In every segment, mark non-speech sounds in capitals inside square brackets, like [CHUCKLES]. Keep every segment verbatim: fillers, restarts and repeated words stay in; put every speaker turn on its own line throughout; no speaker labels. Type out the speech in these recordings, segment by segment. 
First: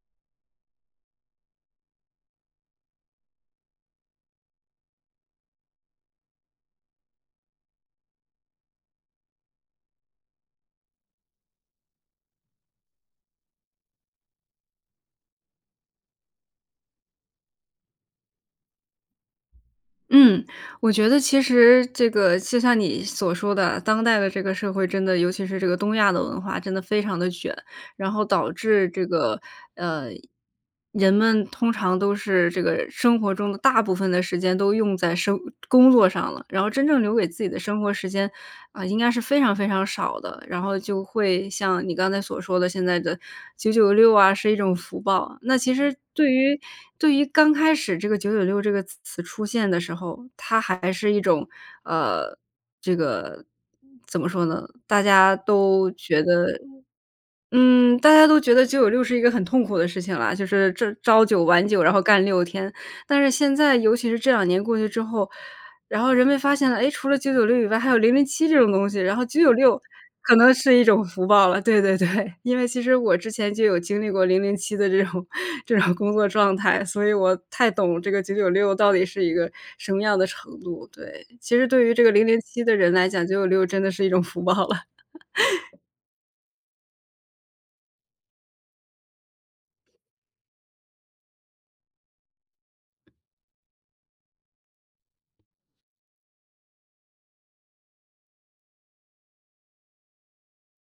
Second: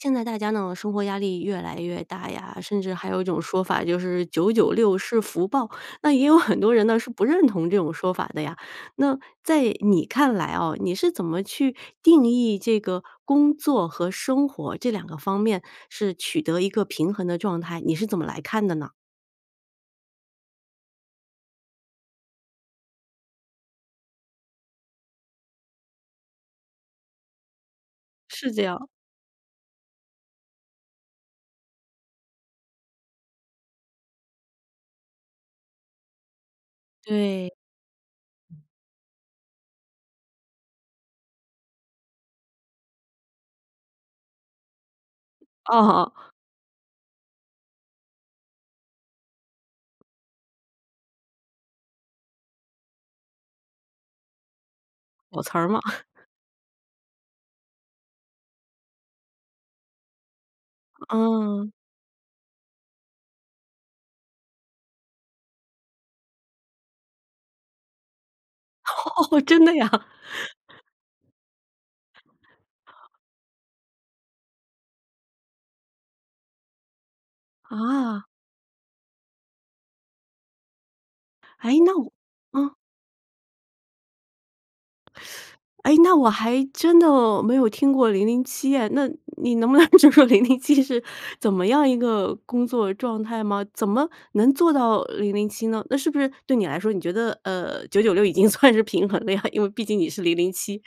现在大家呢，生活压力越来越大呀，甚至还有一种说法就是九九六是福报。那也有很多人呢是不认同这种说法的呀，那在你看来啊，你是怎么去定义这个工作和生活这两个方面是取得一个平衡的状态，你是怎么来看的呢？
嗯，我觉得其实这个就像你所说的，当代的这个社会，真的，尤其是这个东亚的文化真的非常得卷。然后
是
导
这样。
致这个，呃，人们通常都是这个生活中的大部分的时间都用在生工作上了，然后真正留给自己
对。
的生活时间，呃，应该是非常非常少的。然后就会像你刚才所说的现在的九九六啊，是一种福报，那其实
哦。
对于对于刚开始这个九九六这个词词出现的时候，它还是一种，呃，这个怎么说呢，大家
裸辞儿嘛。
都觉
[CHUCKLES]
得，嗯，大家都觉得九九六是一个很痛苦的事情啦。就是朝朝九晚
嗯。
九，然后干六天。但是现在尤其是这两年过去之后，然后人们发现了，哎，除了九九六以外，还有零零七这种东西。然后九
[LAUGHS]
九
真的
六
呀？
可能是一种福报了，对对对。因为其实
[LAUGHS]
我之前就有经历过零零七的这种这种工作状态。所以我太懂这个
啊。
九九六到底是一个什么样的程度。对，其实
诶，
对于
那
这个
我
零零七
嗯。
的人来讲，九九六真的是一种福报了。
[SUCKS TEETH]
[LAUGHS]
诶，那我还真的没有听过零零七哎，那你能不能就说零零七是怎么样一个工作状态吗？怎么能做到零零七呢？那是不是对你来说，你觉得，呃，九九六已经算是平衡了呀？因为毕竟你是零零七。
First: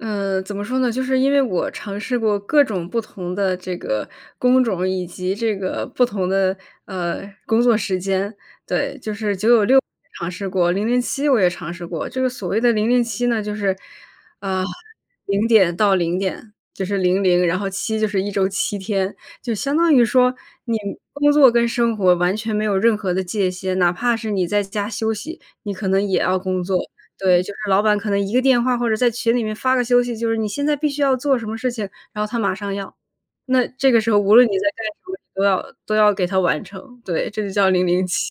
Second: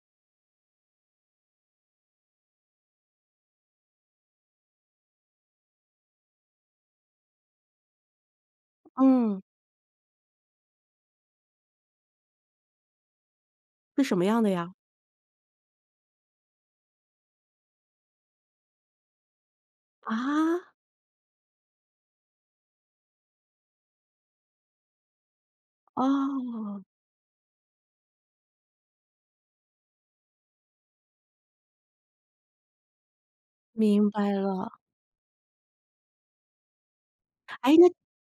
呃，怎么说呢？就是因为我尝试过各种不同的这个工种以及这个不同的，呃，工作时间。对，就是
嗯。
九九六也尝试过，零零七我也尝试过，这个所谓的零零七呢就是，
是什么样的呀？
[SIGHS] 零点到零点就是零零，然后七就是一周七天，就相当于说
啊？
你工作跟生活完全没有任何的界限，哪怕是你在家休息，你可能也要工作。
哦。
对，就是老板可能一个电话，或者在群里面发个消息，就是你现在必须要做什么事情，然后他马上要。那这个时
明
候，
白
无论你在
了。
干什么，你都要都要给他完成，对，这就叫
诶，
零
那
零七。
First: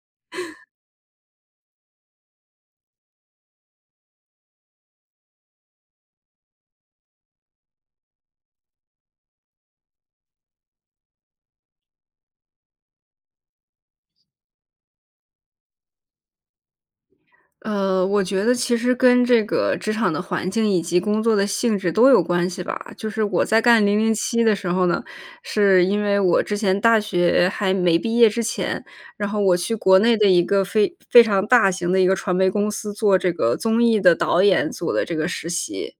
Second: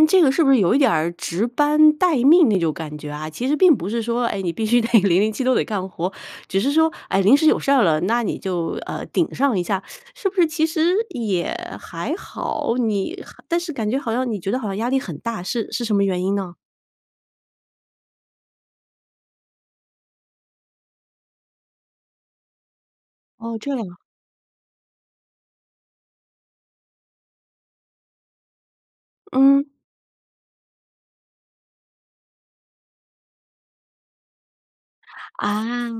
你这个是不是
[LAUGHS]
有一点儿值班待命那种感觉啊？其实并不是说，哎，你必须得零零七都得干活，只是说，哎，临时有事儿了，那你就，呃，顶上一下。[SUCKS TEETH] 是不是其实也还好，你还但是感觉好像你觉得好像压力很大，是是什么原因呢？
呃，我觉得其实跟这个职场的环境以及工作的性质都有关系吧。就是我
哦，
在
这样
干
啊。
零零七的时候呢，是因为我之前大学还没毕业之前，然后我
嗯。
去国内的一个非非常大型的一个传媒公司做这个综艺的导演做的这个实
啊，
习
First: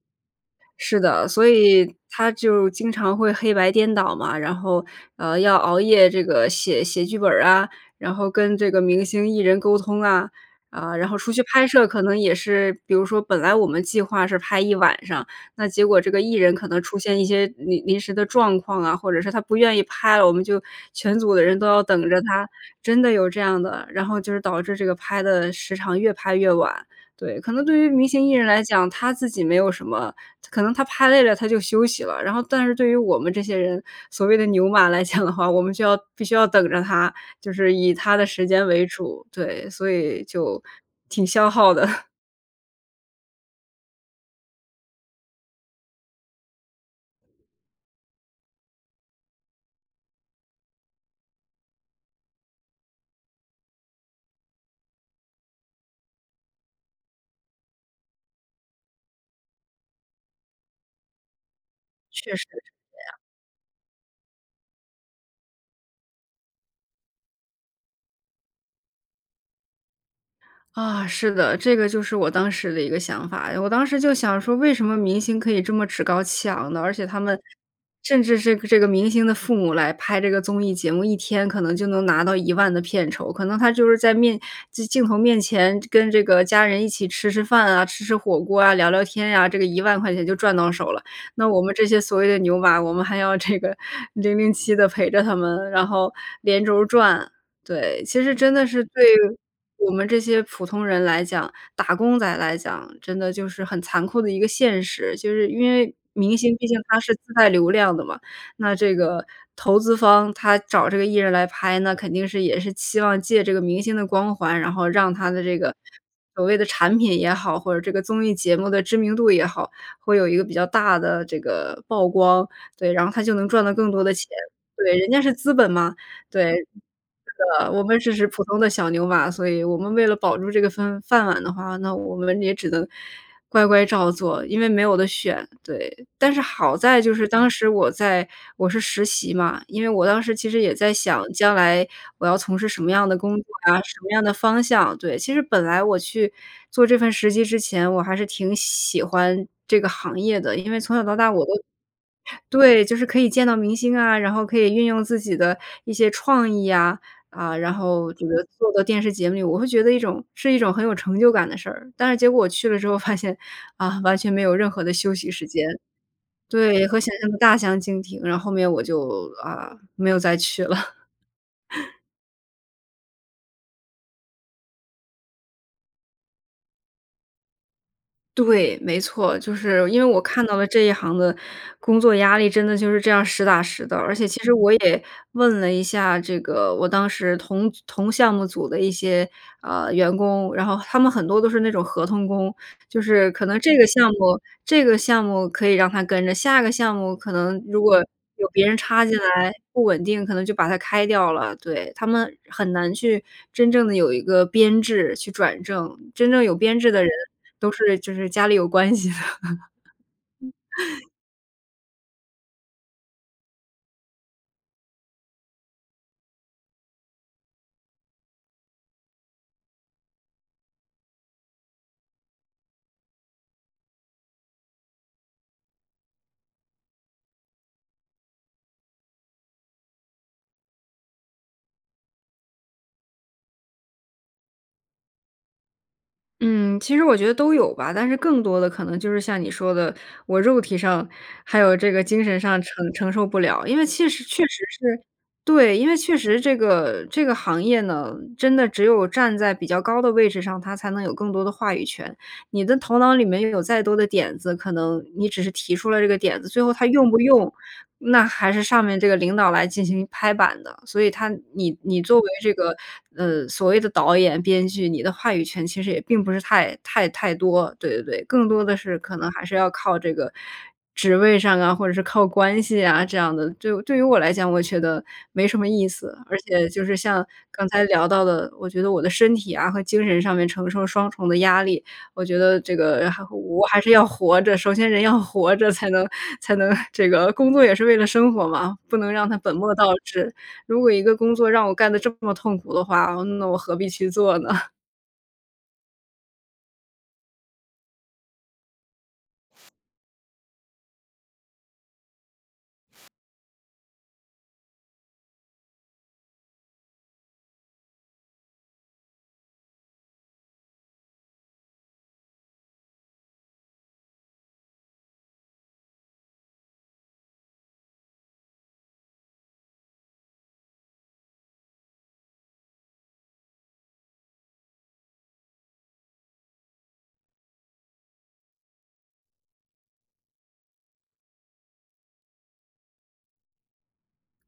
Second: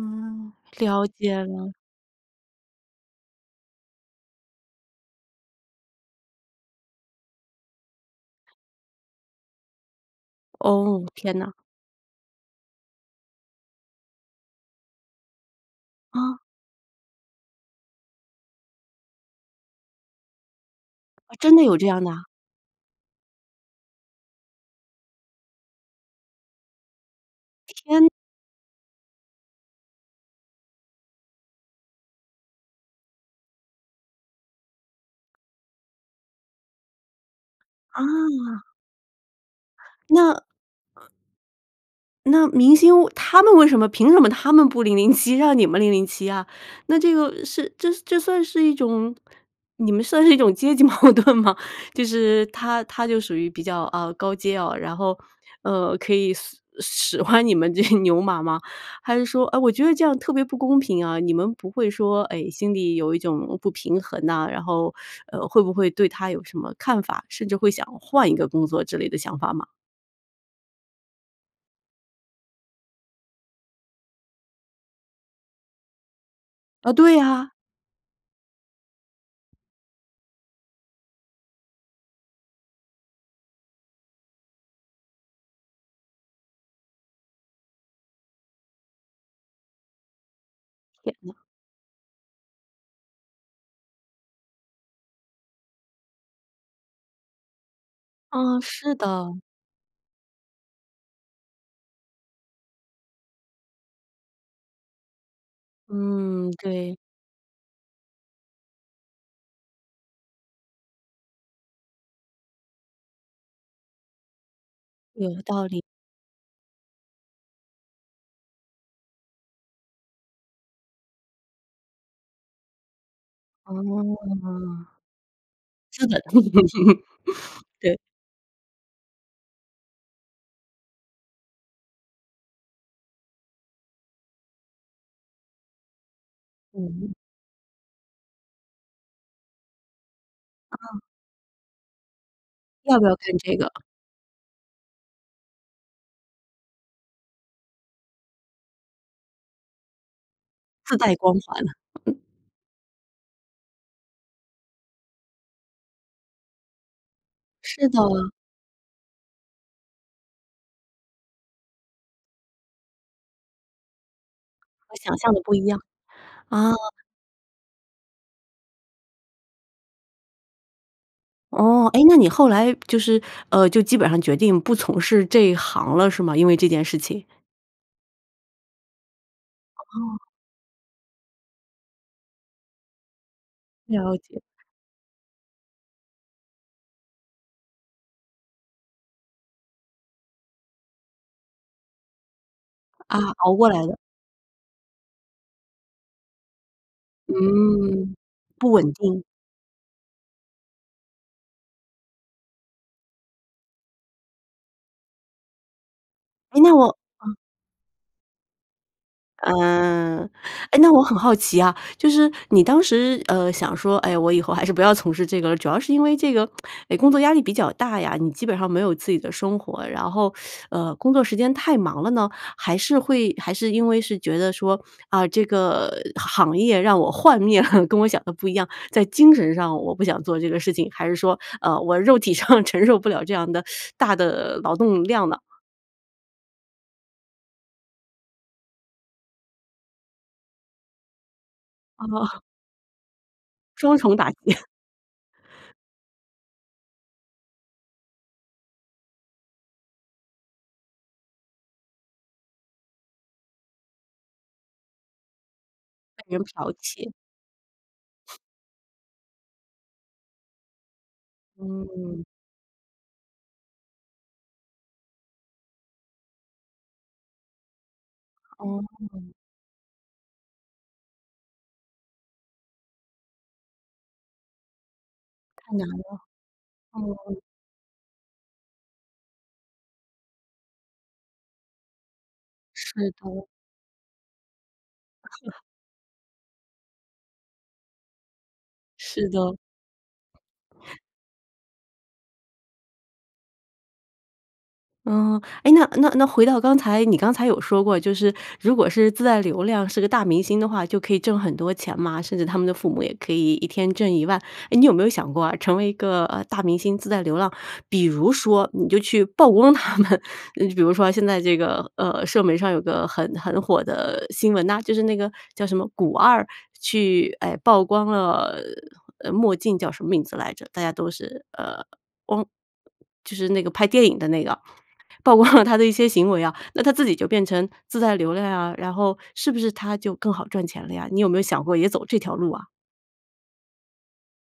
是
了
的，
解
所
了。
以它就经常会黑白颠倒嘛，然后，呃，要熬夜这个写写剧本儿啊，然后跟这个明星艺人沟通啊，啊，
哦，
然后出
天
去
啊。
拍摄可能也是比如说本来我们计划是拍一晚上，那结果这个艺
哦。
人可能出现一些临临时的状况啊，或者是他不愿意拍了，我们就全组的
真
人
的
都
有
要
这样
等
的
着
啊？
他。真的有这样的，然后就是导致这个拍的时长越拍越晚，对。可能对于
天。
明星艺人来讲，他自己没有什么，可能他拍累了，他就休息了。然后但是对于我们这些人，所谓的牛马来讲的话，我们就要必须要等着他，就是以他的时
哦。
间为主。对，所以
那
就挺消耗的。[CHUCKLES]
那明星为他们为什么凭什么他们不零零七让你们零零七啊？那这个是这这算是一种你们算是一种阶级矛盾吗？就是他他就属于比较，哦，高阶哦，然后，呃，可以随使唤你们这些牛马吗？还是说唉，我觉得这样特别不公平啊，你们不会说，
确实是
唉，心里
这
有
样。
一种不平衡呐，然后，[SUCKS TEETH] 呃，会不会对他有什么看法，甚至会想换一个工作之类的想法吗？
啊，是的，这个就是我当时的一个想法。我当时就想说：“为什么明星可以这么趾高气昂呢？”
啊，
而且
对
他们
呀。
甚至是这个明星的父母来拍这个综艺节目，一天可能就能拿到一万的片酬。可能他就是在面镜头面前跟这个家人一起吃吃饭啊、吃吃火锅啊、聊聊天呀，这个一万块钱就赚到手了。
天哪。
那我们这些所谓的牛马，我们还要这个零零七地陪着他们，然后连轴转。对，其实真
啊，
的是
是
对
的。
我们这些普通人来讲、打工仔来讲真的就是很残酷的一个现实。就是因为明
嗯，
星毕竟
对。
他是自带流量的嘛，那这个投资方，他找这个艺人来拍，那肯定是也是期望借这个明星的光环，然后让他
有
的这
道
个
理。
所谓的产品也好，或者这个综艺节目的知名度也好，会有一个比较大的这个曝光。对，然后他就能赚到更多的钱。
哦。
对，人家是资本嘛，
是的。
对，是
[LAUGHS]
的，我
对。
们只是普通的小牛马，所以我们为了保住这个饭饭碗的话，那我们也只能乖乖照做，因为没有得选，对。但是好在
嗯。
就是当时我在我是实习嘛，因为我当时其实也在
啊。
想：“将来我要从事什么
要不
样
要
的工
干
作
这个？
呀？什么样的方向？”对，其实本来我去做这份实习之前，我还是挺喜欢这个行业的。因为从
自
小到
带
大
光
我都
环。
对，就是可以见到明星啊，然后可以运用自己的一些创意呀，啊，然
是的。
后这个做的电视节目里，我会觉得一种是一种很有成就感的事儿。但是结果我去了之后发现，啊，完全没有任何的
和
休
想
息
象得
时
不一
间。
样。啊。
对，和想象得大相径庭，然后后面我就，啊，没有再去了。
哦。
[CHUCKLES]
诶，那你后来就是，呃，就基本上决定不从事这一行了是吗？因为这件事情？
对，没错，就是因为
哦。
我看到了这一行的工作压力，真的就是这样实打实的。而
了
且其
解。
实我也问了一下这个，我当时同组同项目组的一些，呃，员工，然后他们很多都是那种合同工。就
啊，
是可
熬
能
过
这
来
个
的。
项目这个项目可以让他跟着，下个项目可能如果
嗯，
有别
不
人
稳
插进
定。
来，不稳定，可能就把他开掉了，对。他们很难去真正地有一个编制去转正。真正有
诶，那
编
我
制的人，
嗯。
都是就是家里有关系的。
嗯。诶，那我很好奇啊，就是你当时，呃，想说：“哎，我以后还是不要从事这个”，主要是因为这个，[SUCKS TEETH] 哎，工作压力比较大呀，你基本上没有自己的生活，然后，[SUCKS TEETH] 呃，工作时间太忙了呢？还是会还是因为是觉得说：“啊，这个行业让我幻灭了，[CHUCKLES] 跟我想得不一样。在精神上我不想做这个事情？还是说，呃，我肉体上承受不了这样的，[SUCKS TEETH] 大的劳动量呢？“
嗯，其实我觉得都有吧，但是更多的可能还是像你说的，我肉体上，还有这
啊。
个精神
[CHUCKLES]
上承承受不了。因为
双
其
重
实
打击。
确实
[CHUCKLES]
是对，因为确实这个这个行业呢，真的只有站在比较高的位置上，他才能有更多的话语权。你的头脑里面拥有再多的点子，可能你只是提出了这个
被
点
人
子，最后
剽
他用
窃。
不用，那还是上面这个领导来进行拍板的。所以他你你作
嗯。
为这个，呃，所谓的导演、编剧，你的话语权其实也并不是太太太多。对对对，更多的是可能
哦。
还是要靠这个，职位上啊，或者是靠关系啊，这样的，对对于我来讲，我觉得没什么
太
意
难了，
思。而且就是像
嗯。
刚才聊到的，我觉得我的身体啊和精神上面承受双重的压力，我觉得这
是
个还好
的。
我还是要活着，首先人要活着才能，才能这个工作也是为了生活嘛，不能
是
让它本
的。
末倒置。如果一个工作让我干得这么痛苦的话，呃，那我何必去做呢？
嗯。诶，那那那回到刚才，你刚才有说过，就是如果是自带流量是个大明星的话，就可以挣很多钱嘛，甚至他们的父母也可以一天挣一万。诶，你有没有想过啊，成为一个，呃，大明星自带流浪。比如说你就去曝光他们，呃，比如说，现在这个，呃，社媒上有个很很火的新闻呐，就是那个叫什么古二去哎，曝光了，呃，墨镜叫什么名字来着，大家都是，呃，光就是那个拍电影的那个，曝光了 [CHUCKLES] 他的一些行为啊，那他自己就变成自带流量啊。然后是不是他就更好赚钱了呀？你有没有想过也走这条路啊？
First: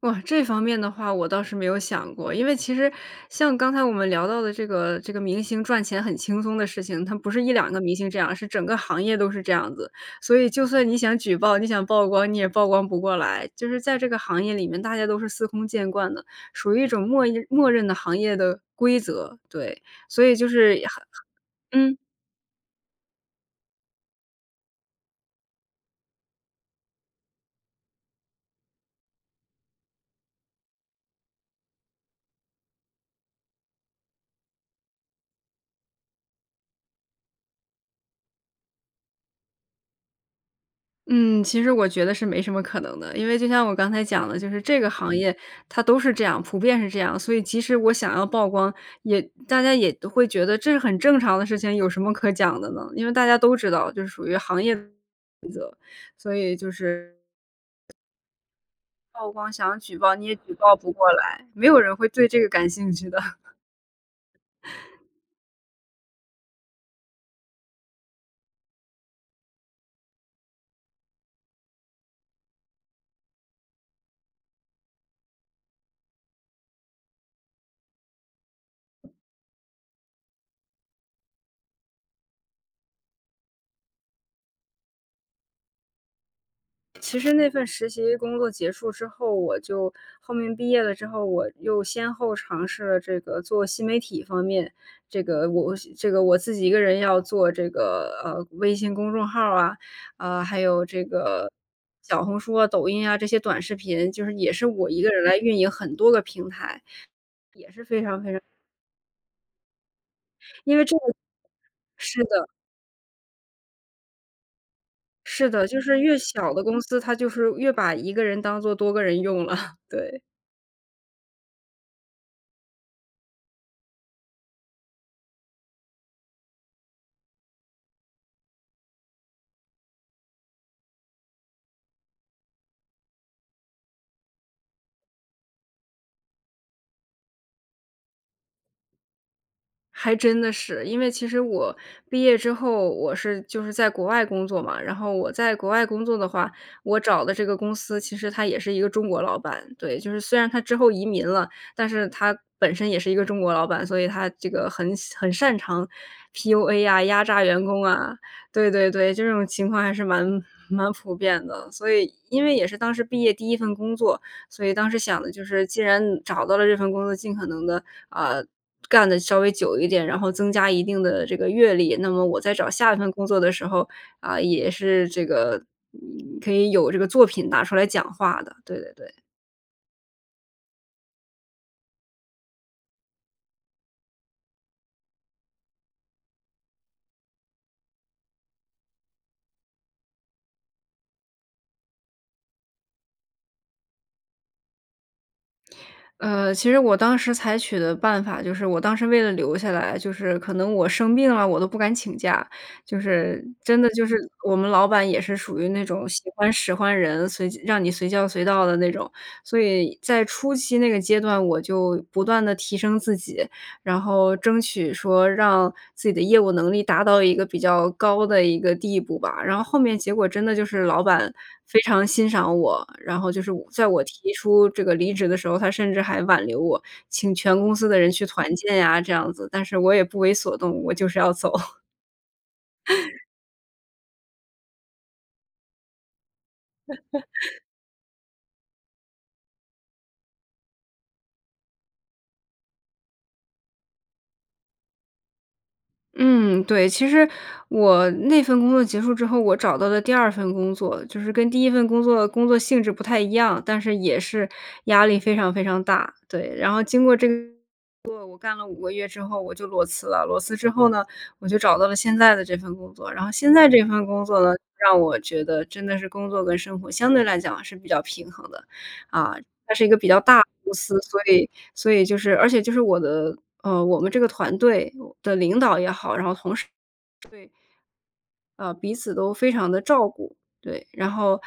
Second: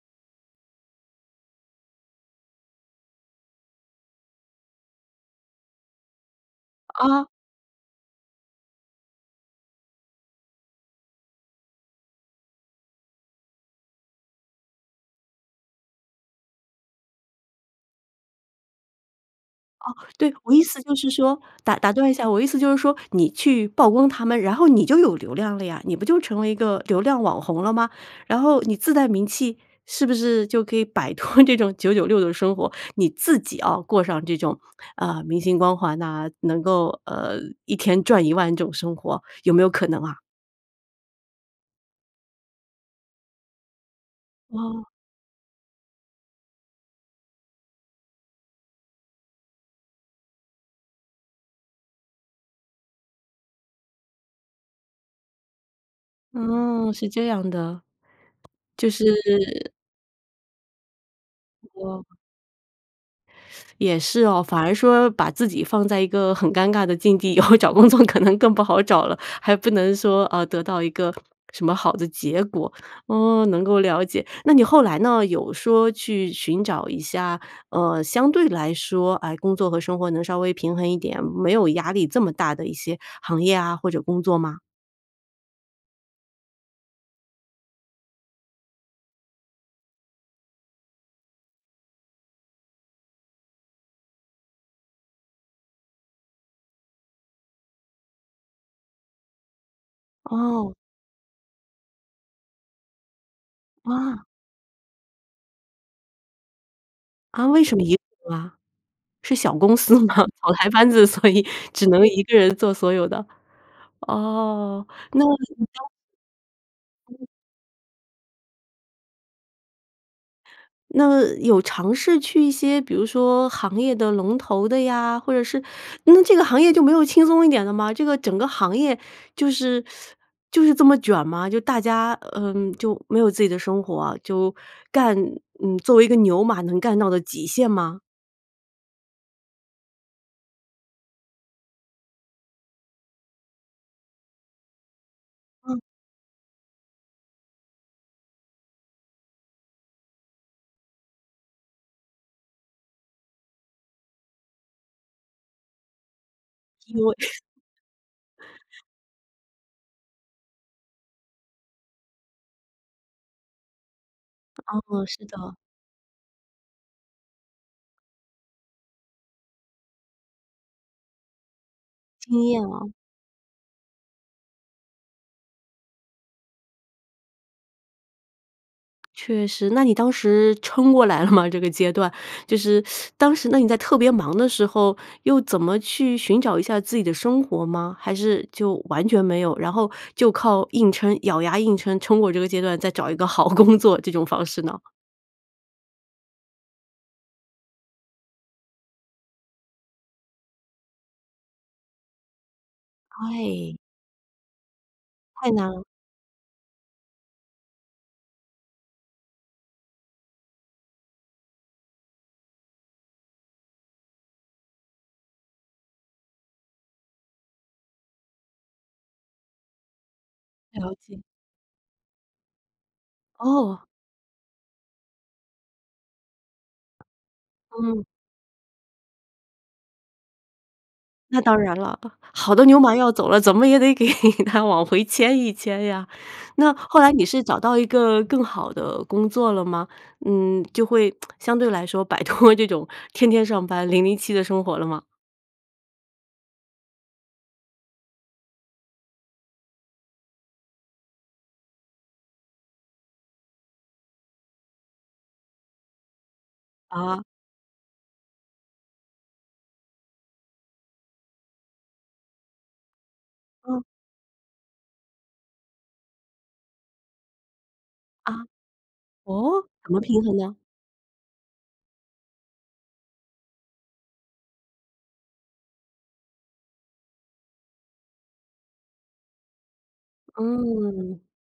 哇，这方面的话我倒是没有想过。因为其实像刚才我们聊到的这个这个明星赚钱很轻松的事情，他不
啊。
是一两个明星这样，而是整个行业都是这样子。所以就算你想举报、你想曝光，你也曝光不过来。就是在这个行业里面大家都是司空见惯的，属于一种默认默认的行业的规则，对，
哦，
所
对，
以就
我意
是
思就
很
是说，打
很
打
嗯。
断一下，我的意思就是说你去曝光他们，然后你就有流量了呀，你不就成为一个流量网红了吗？然后你自带名气，是不是就可以摆脱这种九九六的生活，你自己要过上这种，呃，明星光环呐，能够，呃，一天赚一万这种生活，有没有可能啊？
嗯，其实我觉得是没什么可能的，因为就像我刚才讲的就是这
哦。
个行业它都是这样，普遍是这样。所以即使我想要曝光，也大家也都会觉得这是很正常的事情，有什么可讲的呢？因为大家都知道这属于行业规则，所以就
哦，是
是。
这样的，就
曝光
是
想举报，你也举报不过来，没有人
哦。
会对这个感兴趣的。
也是哦。反而说把自己放在一个很尴尬的境地，以后找工作可能更不好找了，还不能说，呃，得到一个什么好的结果。哦，能够了解。那你后来呢，有说去寻找一下，呃，相对来说，哎，工作和生活能稍微平衡一点，没有压力这么大的一些行业啊或者工作吗？
其实那份实习工作结束之后，我就后面毕业了之后，我又先后尝试了这个做新媒体方面。这个我我是这个，我自己一个人要做这个，呃，微信公众号儿啊，啊，还
哦。
有这个，小红书啊、抖音啊，这些短视频，就
哇。
是，也是我一个人来运营很多个平台，
啊，为
也
什么
是
一
非常
[UNINTELLIGIBLE]
非常
啊，是小公司吗？草台
因为
班
这
子，
个
所以只能
是
一个
的。
人做所有的，哦，那
是的，就
[UNINTELLIGIBLE]
是越小的公司，他就是越把一个人当作多个人用了，对。
那有尝试去一些比如说行业的龙头的呀，或者是，那这个行业就没有轻松一点的吗？这个整个行业就是 [SUCKS TEETH] 就是这么卷吗？就大家嗯，就没有自己的生活啊，就干嗯，作为一个牛马能干到的极限吗？
还真的是，因为其实我毕业之后我是就是在国外工作嘛。然后我在国
嗯。
外工作的话，我找的这个公司其实他也是一个中国老板。对，就是虽然他之后移民了，但是他本身也是一个中国老板，所以他这个很擅很擅长 PUA 呀，
PU
压
A。
榨员工啊。对对对，这种情况还是蛮蛮普遍的。所以因为也是当时毕业第一份工作，所以当时
哦，
想
是
的就
的。
是既然找到了这份工作，尽可能的，啊，干得稍微久一点，然后增加一定的这个阅历。那么我
经
在
验
找
嘛。
下一份工作的时候啊，也是这个，可以有这个作品拿出来讲话的，对对对。
确实。那你当时撑过来了吗这个阶段？就是 [SUCKS TEETH] 当时，那你在特别忙的时候，又怎么去寻找一下自己的生活吗？还是就完全没有，然后就靠硬撑，咬牙硬撑撑过这个阶段，再找一个好工作这种方式呢？
呃，其实我当时采取的办法就是我当时为了留下来，就是可能我生病了，我都不敢请假。就是
哎。
真的就是我们老板也是
太
属于
难
那
了。
种喜欢使唤人，随叫让你随叫随到的那种。所以在初期那个阶段，我就不断地提升自己，然后争取说让自己的业务能力达到一个比较高的一个地步吧。然后后面结果真的就是
了
老
解。
板非常欣赏我，然后就是我
哦。
在我提出这个离职的时候，他甚至还挽留我。请全公司的
嗯。
人去团建呀，这样子，但是我也不为所动，我就是要
那
走。
当然了，好的牛马要
[LAUGHS]
走了，怎么也得给她往回牵一牵呀。那后来你是找
[LAUGHS]
到一个更好的工作了吗？嗯，就会，[TSK] 相对来说摆脱这种天天上班零零七的生活了吗？
嗯，对。其实我那份工作结束之后，我找到了第二份工作就是跟第一份工作工作性质不太一样，但是也是压力非常非常大，对。然后经过
啊。
这个工作，我干了五个月之后我就裸辞了。裸辞之后呢，我就找到了现在的这份工作。然后现在
嗯。
这份工作呢，让我觉得真的是工作跟生活相对来讲是比较平
啊，
衡的。啊，
哦？
它是一
怎
个
么
比较
平衡
大的
呢？
公司，所以所以就是而且就是我的呃，我们这个团队的领导也好，然后同事。呃，彼此都非常地照顾，对，然
嗯。
后，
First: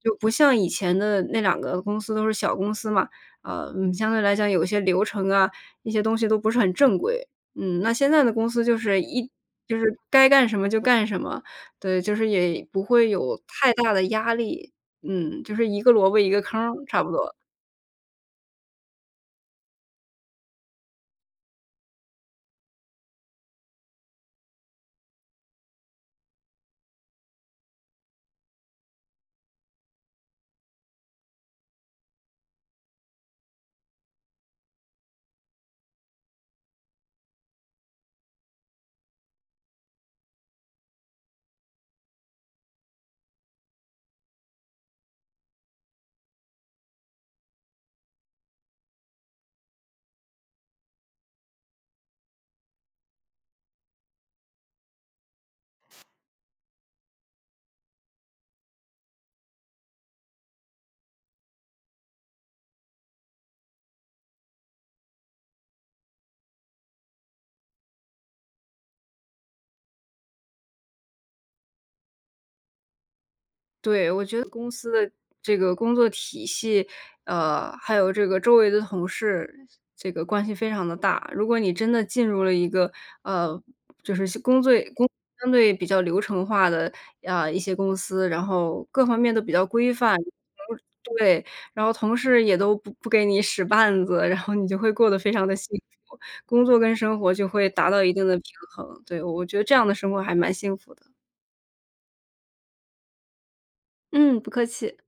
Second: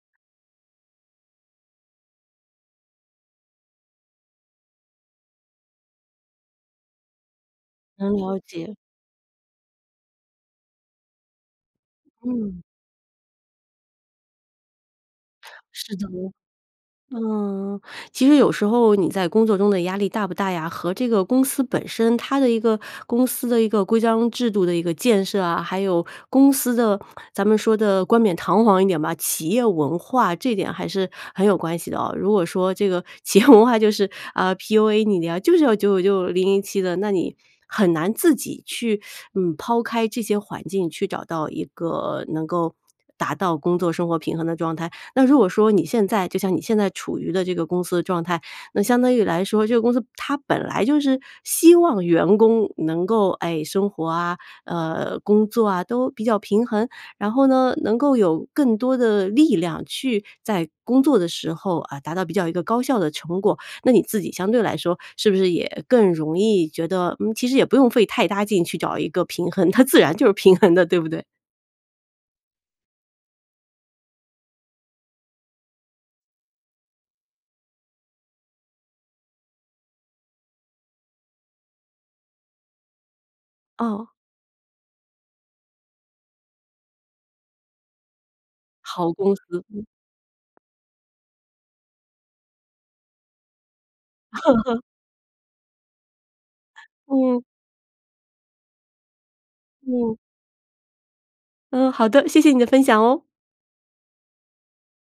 就不像以前的那两个公司都是小公司嘛，呃，嗯，相对来讲有流程啊，那些东西都不是很正规。嗯，那现
能
在的
了
公司
解。
就是一就是该干什么就干什么，对，就是
嗯。
也不会有太大的压力。嗯，就是一个
是的。
萝卜一个坑儿，差不多。
嗯，其实有时候你在工作中的压力大不大呀和这个公司本身它的一个公司的一个规章制度的一个建设啊，还有公司的咱们说得冠冕堂皇一点吧，企业文化这点还是很有关系的啊。如果说这个企业文化就是，啊，PUA 你呀，就是要九九六、零零七的，那你很难自己去，[SUCKS TEETH] 嗯，抛开这些环境去找到一个能够达到工作生活平衡的状态。那如果说你现在就像你现在处于的这个公司的状态，那相当于来说这个公司它本来就是希望员工能够，诶，生活啊，呃，工作啊都比较平衡。然后呢，能够有更多的力量去在工作的时候，啊，达到比较一个高效的成果，那你自己相对来说，是不是也更容易觉得，嗯，其实也不用费太大劲去找一个平衡，它自然就是平衡的，对不对？
对，我觉得公司的这个工作体系，呃，还有这个周围的同事这个关系非常地大。如果你真的进入了一个，呃，
哦。
就是新工最工作相对比较流程化的，呃，一些公司，然后各
好
方面
公
都比较
司。
规范，然后对，然后同事也都不不给你使绊子，然后你就
[LAUGHS]
会过得非常的幸福，工作跟生活
嗯。
就会达到一定的平衡。对，我我觉得这样的生
嗯。
活还蛮幸福的。
嗯，好的，谢谢你的分享哦。
嗯，不客气。